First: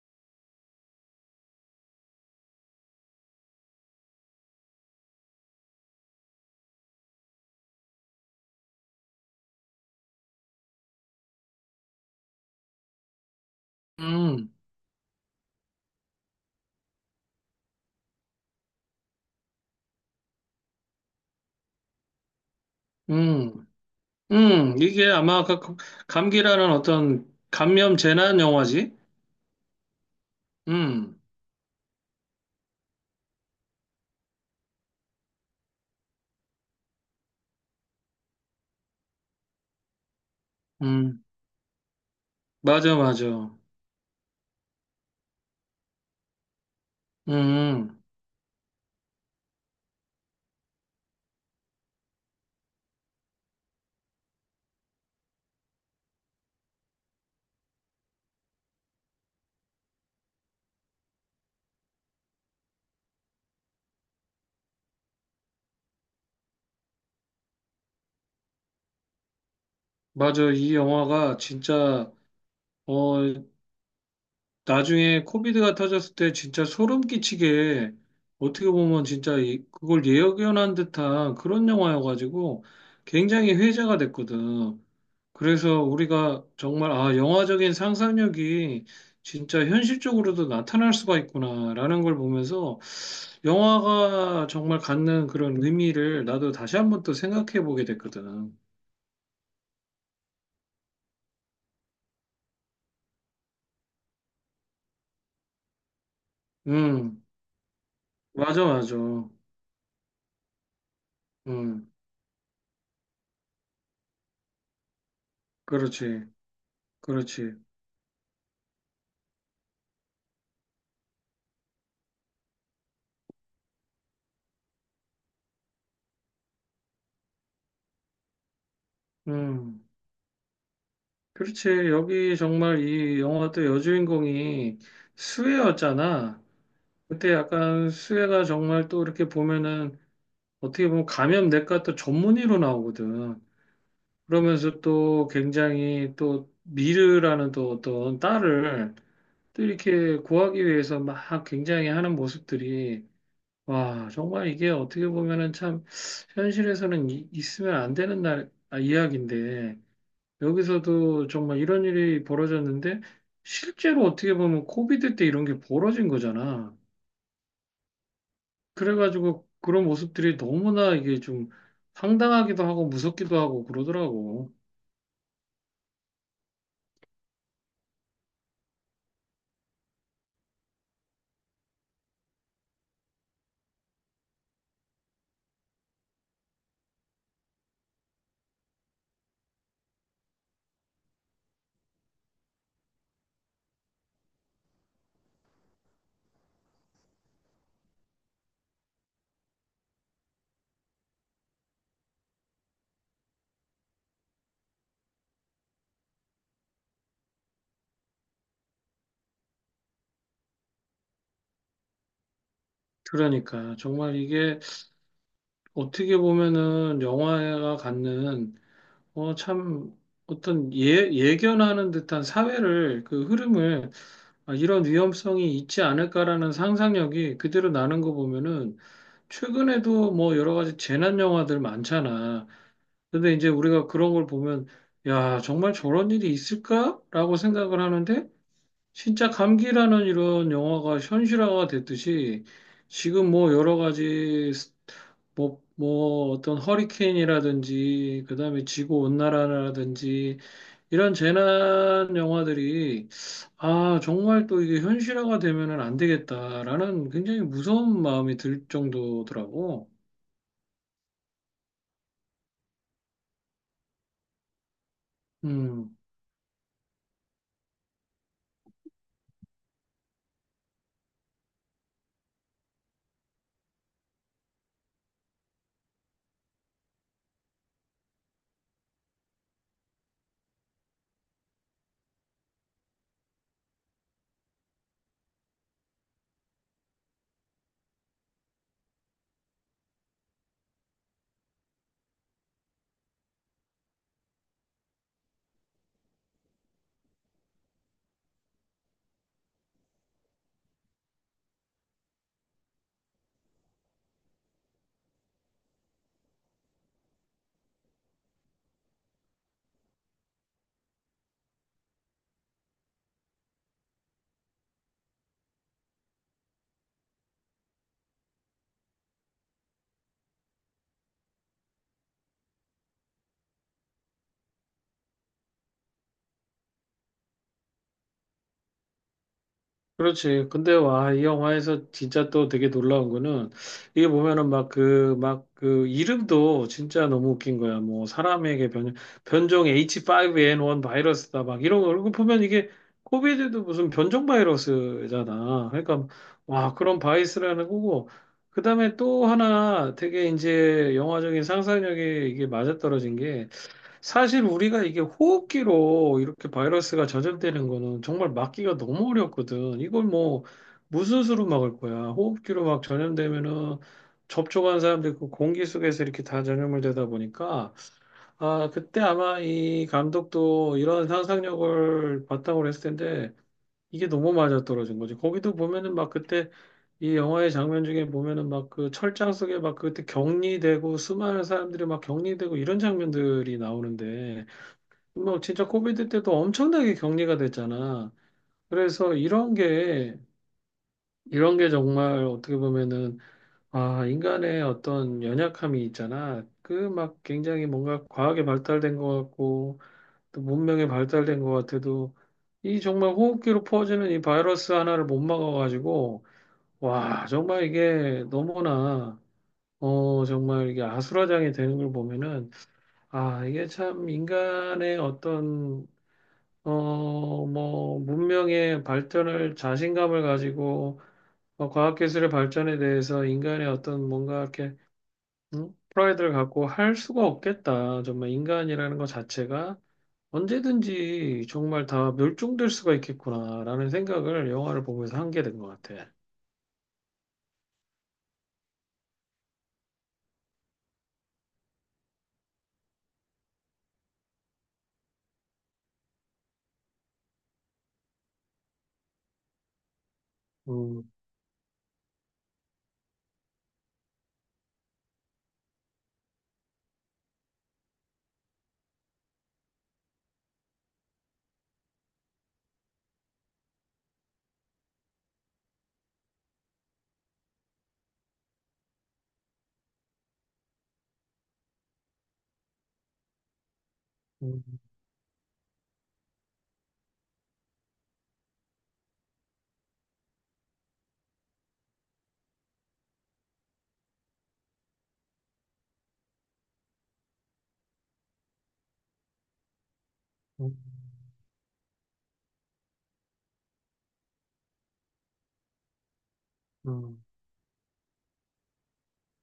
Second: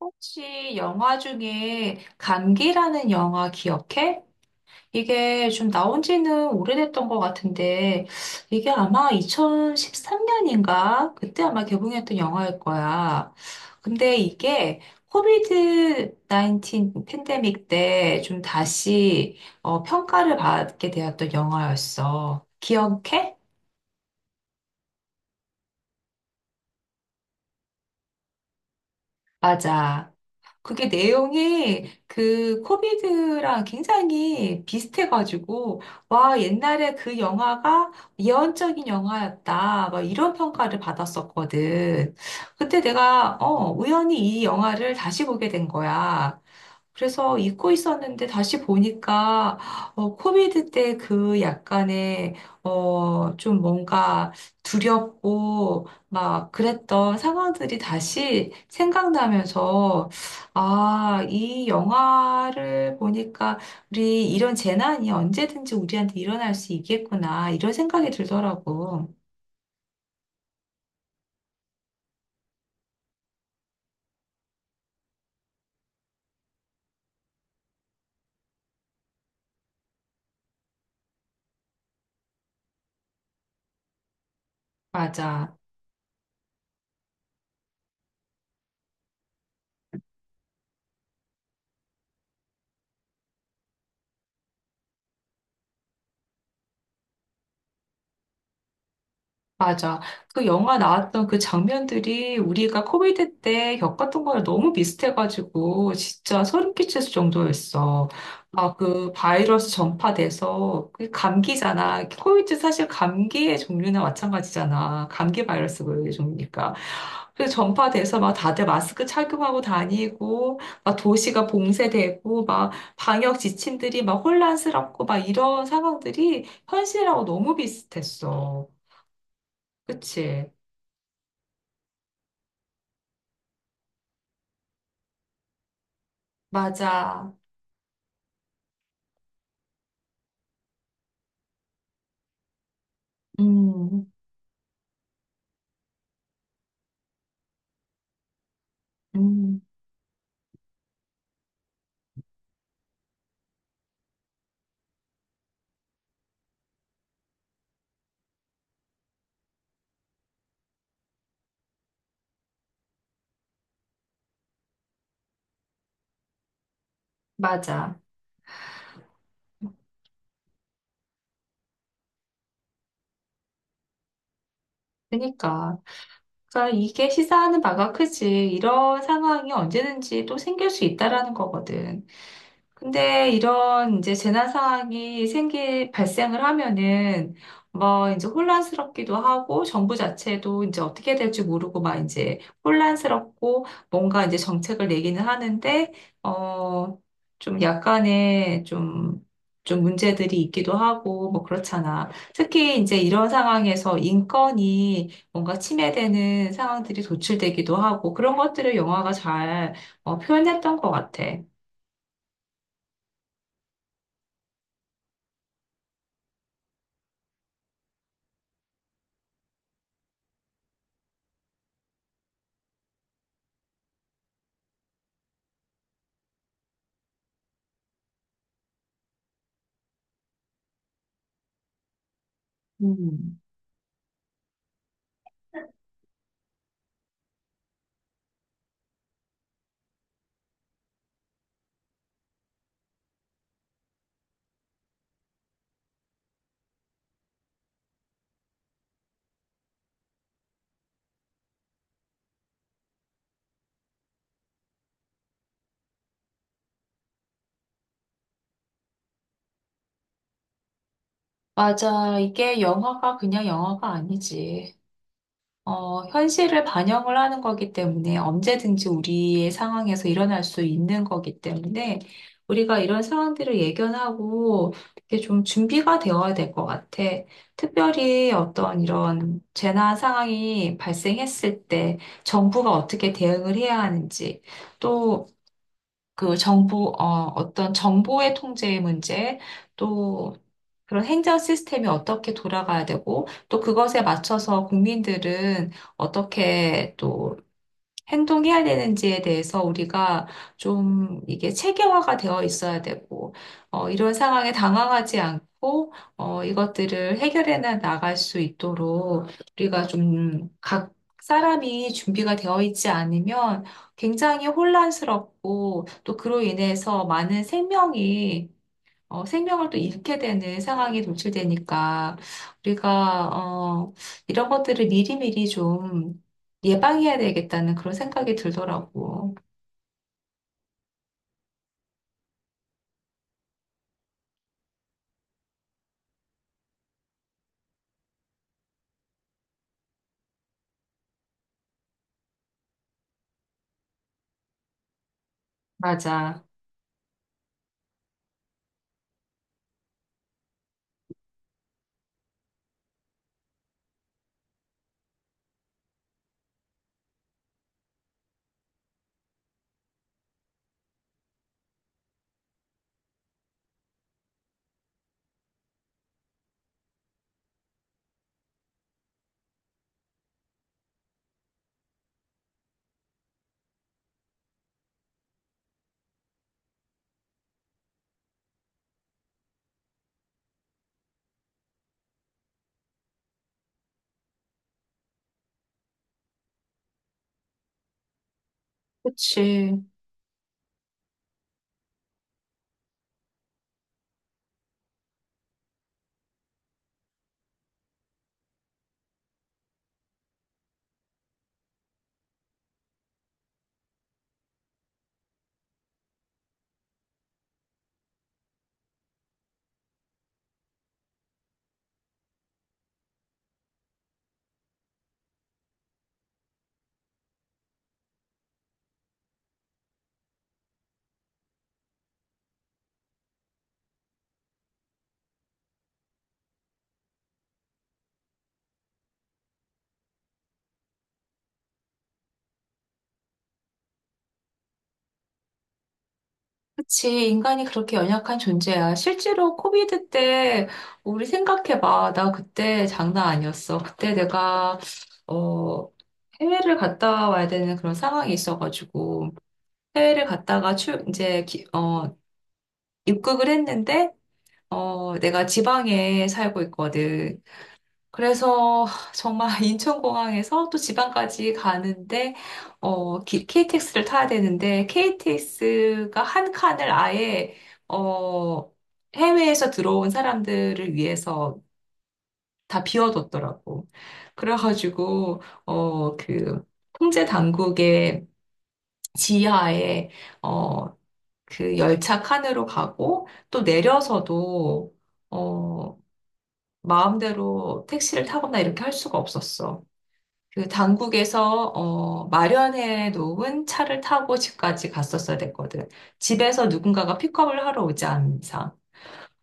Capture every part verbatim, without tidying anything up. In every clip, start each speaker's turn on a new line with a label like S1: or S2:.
S1: 혹시 영화 중에 감기라는 영화 기억해? 이게 좀 나온 지는 오래됐던 것 같은데, 이게 아마 이천십삼 년인가? 그때 아마 개봉했던 영화일 거야. 근데
S2: 음,
S1: 이게 코비드 십구 팬데믹 때 좀 다시 어, 평가를 받게 되었던 영화였어. 기억해?
S2: 음, 음, 이게 아마 그 감기라는 어떤 감염 재난 영화지?
S1: 맞아. 그게
S2: 음,
S1: 내용이 그 코미드랑 굉장히 비슷해가지고, 와, 옛날에 그 영화가 예언적인 영화였다. 막 이런 평가를
S2: 음,
S1: 받았었거든. 그때
S2: 맞아, 맞아.
S1: 내가,
S2: 음,
S1: 어, 우연히 이 영화를 다시 보게 된 거야. 그래서 잊고
S2: 음.
S1: 있었는데 다시 보니까 어, 코비드 때 그 약간의 어, 좀 뭔가 두렵고 막 그랬던 상황들이 다시 생각나면서 아, 이 영화를 보니까 우리 이런 재난이 언제든지 우리한테 일어날 수 있겠구나 이런 생각이 들더라고.
S2: 맞아. 이 영화가 진짜, 어, 나중에 코비드가 터졌을 때 진짜 소름 끼치게 어떻게 보면 진짜 이- 그걸 예견한 듯한 그런 영화여가지고 굉장히 회자가 됐거든.
S1: 맞아.
S2: 그래서 우리가 정말, 아, 영화적인 상상력이 진짜 현실적으로도 나타날 수가 있구나라는 걸 보면서 영화가 정말 갖는 그런 의미를 나도 다시 한 번 또 생각해 보게 됐거든.
S1: 맞아. 그 영화 나왔던 그 장면들이 우리가 코비드 때 겪었던 거랑 너무 비슷해가지고 진짜 소름 끼칠
S2: 음,
S1: 정도였어.
S2: 맞아,
S1: 아,
S2: 맞아.
S1: 그 바이러스 전파돼서 그
S2: 음,
S1: 감기잖아. 코비드 사실 감기의 종류나 마찬가지잖아. 감기 바이러스 그
S2: 그렇지,
S1: 종류니까. 그래서
S2: 그렇지.
S1: 전파돼서 막 다들 마스크 착용하고 다니고 막 도시가 봉쇄되고 막 방역 지침들이 막 혼란스럽고 막 이런 상황들이 현실하고 너무 비슷했어.
S2: 음,
S1: 그치.
S2: 그렇지. 여기 정말 이 영화 또 여주인공이 수혜였잖아. 그때
S1: 맞아.
S2: 약간 수혜가 정말 또 이렇게 보면은 어떻게 보면 감염내과 또 전문의로 나오거든.
S1: 음,
S2: 그러면서 또 굉장히 또 미르라는 또 어떤 딸을
S1: 음,
S2: 또 이렇게 구하기 위해서 막 굉장히 하는 모습들이 와, 정말 이게 어떻게 보면은 참 현실에서는 이- 있으면 안 되는 날 아, 이야기인데 여기서도 정말 이런 일이 벌어졌는데 실제로 어떻게 보면 코비드 때 이런 게 벌어진 거잖아.
S1: 맞아.
S2: 그래가지고 그런 모습들이 너무나 이게 좀 황당하기도 하고 무섭기도 하고 그러더라고.
S1: 그러니까. 그러니까 이게 시사하는 바가 크지. 이런 상황이 언제든지 또 생길 수 있다라는 거거든. 근데 이런 이제 재난 상황이 생기, 발생을 하면은 뭐 이제 혼란스럽기도 하고 정부 자체도 이제 어떻게 될지 모르고 막 이제 혼란스럽고 뭔가 이제 정책을 내기는 하는데 어, 좀 약간의 좀, 좀 문제들이 있기도 하고 뭐 그렇잖아. 특히 이제 이런 상황에서 인권이 뭔가 침해되는 상황들이 도출되기도 하고 그런 것들을 영화가 잘 어, 표현했던 것 같아.
S2: 그러니까 정말 이게 어떻게 보면은 영화가 갖는 어, 참 어떤 예, 예견하는 듯한 사회를 그 흐름을 아, 이런 위험성이 있지 않을까라는 상상력이 그대로 나는 거 보면은 최근에도 뭐 여러 가지 재난 영화들 많잖아. 근데
S1: 음.
S2: 이제 우리가 그런 걸 보면 야, 정말 저런 일이 있을까라고 생각을 하는데 진짜 감기라는 이런 영화가 현실화가 됐듯이 지금 뭐 여러 가지 스- 뭐, 뭐 어떤 허리케인이라든지 그다음에 지구 온난화라든지 이런 재난 영화들이 아, 정말 또 이게 현실화가 되면은 안 되겠다라는 굉장히 무서운 마음이 들 정도더라고.
S1: 맞아. 이게 영화가 그냥 영화가 아니지.
S2: 음.
S1: 어, 현실을 반영을 하는 거기 때문에 언제든지 우리의 상황에서 일어날 수 있는 거기 때문에 우리가 이런 상황들을 예견하고 이게 좀 준비가 되어야 될 것 같아. 특별히 어떤 이런 재난 상황이 발생했을 때 정부가 어떻게 대응을 해야 하는지 또 그 정부, 어, 어떤 정보의 통제의 문제, 또 그런 행정 시스템이 어떻게 돌아가야 되고, 또 그것에 맞춰서 국민들은 어떻게 또 행동해야 되는지에 대해서 우리가 좀 이게 체계화가 되어 있어야 되고, 어, 이런 상황에 당황하지 않고, 어, 이것들을 해결해 나- 나갈 수 있도록 우리가 좀 각 사람이 준비가 되어 있지 않으면 굉장히 혼란스럽고 또 그로 인해서 많은 생명이 어, 생명을 또 잃게 되는 상황이 도출되니까 우리가 어, 이런 것들을 미리미리 좀 예방해야 되겠다는 그런 생각이 들더라고.
S2: 그렇지. 근데 와, 이 영화에서 진짜 또 되게 놀라운 거는 이게 보면은 막 그, 막 그 이름도 진짜 너무 웃긴 거야. 뭐 사람에게 변, 변종 에이치 파이브 엔 원 바이러스다 막 이런 거. 그리고 보면 이게 코비드도 무슨 변종 바이러스잖아. 그러니까
S1: 맞아.
S2: 와, 그런 바이러스라는 거고. 그다음에 또 하나 되게 이제 영화적인 상상력이 이게 맞아떨어진 게 사실 우리가 이게 호흡기로 이렇게 바이러스가 전염되는 거는 정말 막기가 너무 어렵거든. 이걸 뭐 무슨 수로 막을 거야? 호흡기로 막 전염되면은 접촉한 사람들 그 공기 속에서 이렇게 다 전염을 되다 보니까 아 그때 아마 이 감독도 이런 상상력을 바탕으로 했을 텐데 이게 너무 맞아떨어진 거지. 거기도 보면은 막 그때 이 영화의 장면 중에 보면은 막 그 철장 속에 막 그때 격리되고 수많은 사람들이 막 격리되고 이런 장면들이 나오는데 뭐 진짜 코비드 때도 엄청나게 격리가 됐잖아. 그래서 이런
S1: 그치.
S2: 게 이런 게 정말 어떻게 보면은 아 인간의 어떤 연약함이 있잖아. 그 막 굉장히 뭔가 과학에 발달된 것 같고 또 문명에 발달된 것 같아도 이 정말 호흡기로 퍼지는 이 바이러스 하나를 못 막아가지고 와 정말 이게 너무나 어 정말 이게 아수라장이 되는 걸 보면은 아 이게 참 인간의 어떤 어, 뭐, 문명의 발전을 자신감을 가지고 어, 과학기술의 발전에 대해서 인간의 어떤 뭔가 이렇게 음? 프라이드를 갖고 할 수가 없겠다. 정말 인간이라는 것 자체가 언제든지 정말 다 멸종될 수가 있겠구나라는 생각을 영화를 보면서 한 게 된 것 같아.
S1: 그치. 인간이 그렇게 연약한 존재야. 실제로 코비드 때 우리 생각해봐. 나 그때 장난 아니었어. 그때 내가 어, 해외를 갔다 와야 되는 그런 상황이 있어가지고 해외를 갔다가
S2: 음,
S1: 출 이제 기- 어, 입국을 했는데 어, 내가 지방에 살고 있거든. 그래서 정말 인천공항에서 또 지방까지 가는데, 어, 기- 케이티엑스를 타야 되는데, 케이티엑스가 한 칸을 아예, 어, 해외에서 들어온 사람들을 위해서 다 비워뒀더라고.
S2: 음,
S1: 그래가지고, 어, 그, 통제 당국의 지하에, 어, 그 열차 칸으로 가고, 또 내려서도, 어, 마음대로 택시를 타거나 이렇게 할 수가 없었어. 그
S2: 음,
S1: 당국에서 어, 마련해 놓은 차를 타고 집까지 갔었어야 됐거든. 집에서 누군가가
S2: 음,
S1: 픽업을 하러 오지 않은 이상.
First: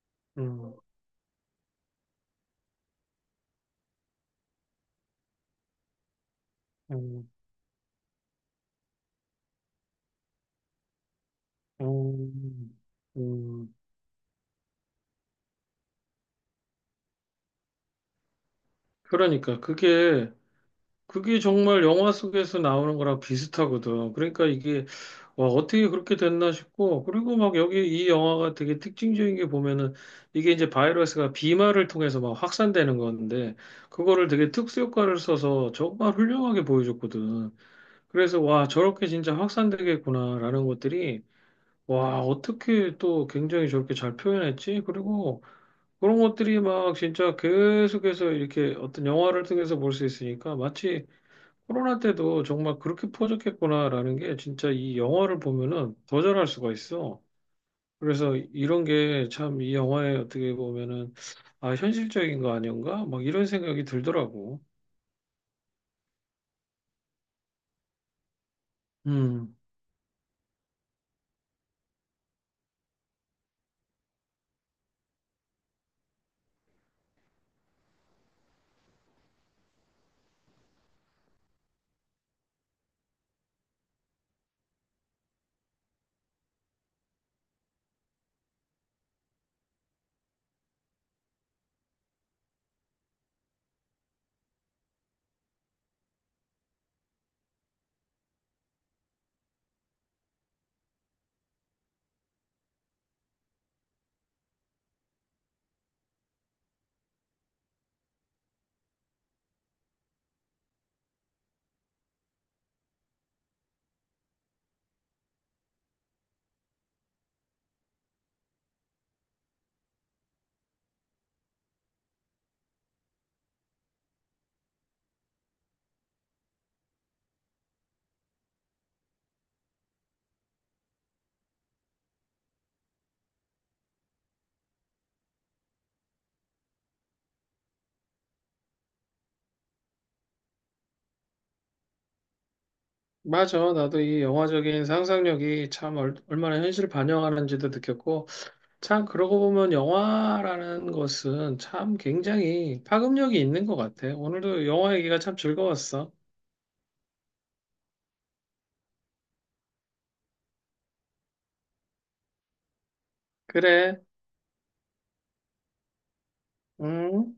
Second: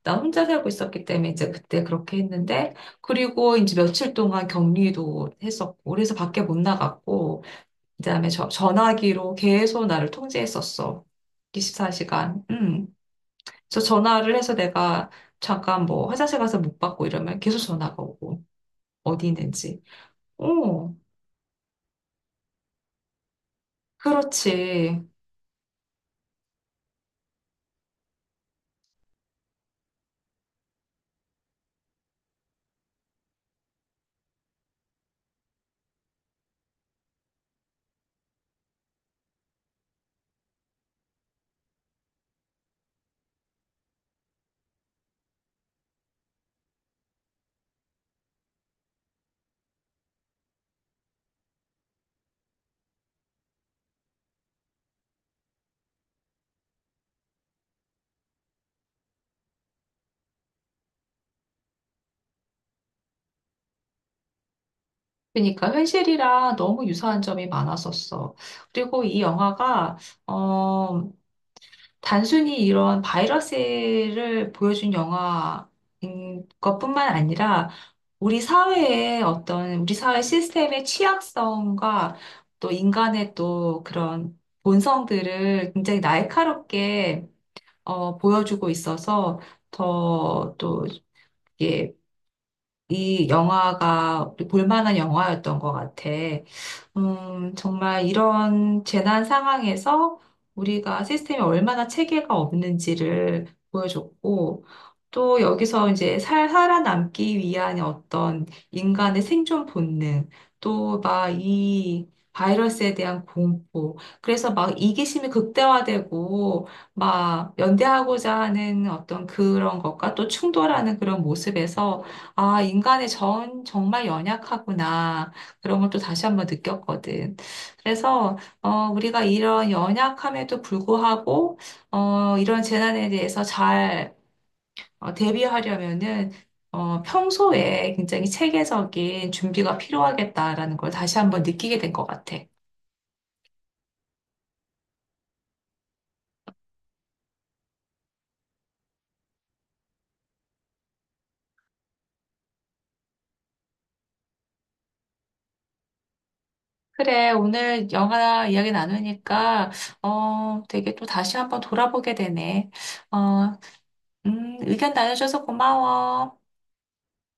S1: 나 혼자 살고
S2: 음,
S1: 있었기 때문에 이제 그때 그렇게 했는데, 그리고 이제 며칠 동안 격리도 했었고, 그래서 밖에 못
S2: 음,
S1: 나갔고, 그다음에 저- 전화기로 계속 나를 통제했었어. 이십사 시간.
S2: 음,
S1: 음.
S2: 음.
S1: 저 전화를 해서 내가 잠깐 뭐 화장실 가서 못 받고 이러면 계속 전화가 오고. 어디
S2: 그러니까
S1: 있는지.
S2: 그게
S1: 어,
S2: 그게 정말 영화 속에서 나오는 거랑 비슷하거든. 그러니까 이게
S1: 그렇지.
S2: 와, 어떻게 그렇게 됐나 싶고, 그리고 막 여기 이 영화가 되게 특징적인 게 보면은, 이게 이제 바이러스가 비말을 통해서 막 확산되는 건데, 그거를 되게 특수효과를 써서 정말 훌륭하게 보여줬거든. 그래서, 와, 저렇게 진짜 확산되겠구나라는 것들이, 와, 어떻게 또 굉장히 저렇게 잘 표현했지? 그리고 그런 것들이 막 진짜 계속해서 이렇게 어떤 영화를 통해서 볼 수 있으니까, 마치 코로나 때도 정말 그렇게 퍼졌겠구나라는 게 진짜 이 영화를 보면은 거절할 수가 있어. 그래서 이런 게 참 이 영화에 어떻게 보면은 아, 현실적인 거 아닌가? 막 이런 생각이 들더라고.
S1: 그러니까 현실이랑 너무 유사한 점이 많았었어. 그리고 이
S2: 음.
S1: 영화가 어, 단순히 이런 바이러스를 보여준 영화인 것뿐만 아니라 우리 사회의 어떤 우리 사회 시스템의 취약성과 또 인간의 또 그런 본성들을 굉장히 날카롭게 어, 보여주고 있어서 더또 이 영화가 우리 볼만한 영화였던 것 같아. 음, 정말 이런 재난 상황에서 우리가 시스템이 얼마나 체계가 없는지를 보여줬고, 또 여기서 이제 살, 살아남기 위한 어떤 인간의 생존 본능, 또 막 이 바이러스에 대한 공포, 그래서 막 이기심이 극대화되고, 막 연대하고자 하는 어떤 그런 것과 또 충돌하는 그런 모습에서 아, 인간의 정, 정말 연약하구나. 그런 걸 또 다시 한번 느꼈거든. 그래서, 어, 우리가 이런 연약함에도 불구하고, 어, 이런 재난에 대해서 잘 어, 대비하려면은, 어, 평소에 굉장히 체계적인 준비가 필요하겠다라는 걸 다시 한번 느끼게 된 것 같아.
S2: 맞아. 나도 이 영화적인 상상력이 참 얼, 얼마나 현실을 반영하는지도 느꼈고, 참 그러고 보면 영화라는 것은 참 굉장히 파급력이 있는 것 같아. 오늘도 영화 얘기가 참 즐거웠어.
S1: 그래, 오늘 영화 이야기 나누니까, 어, 되게 또 다시 한번 돌아보게 되네. 어,
S2: 그래.
S1: 음, 의견 나눠줘서 고마워.
S2: 음.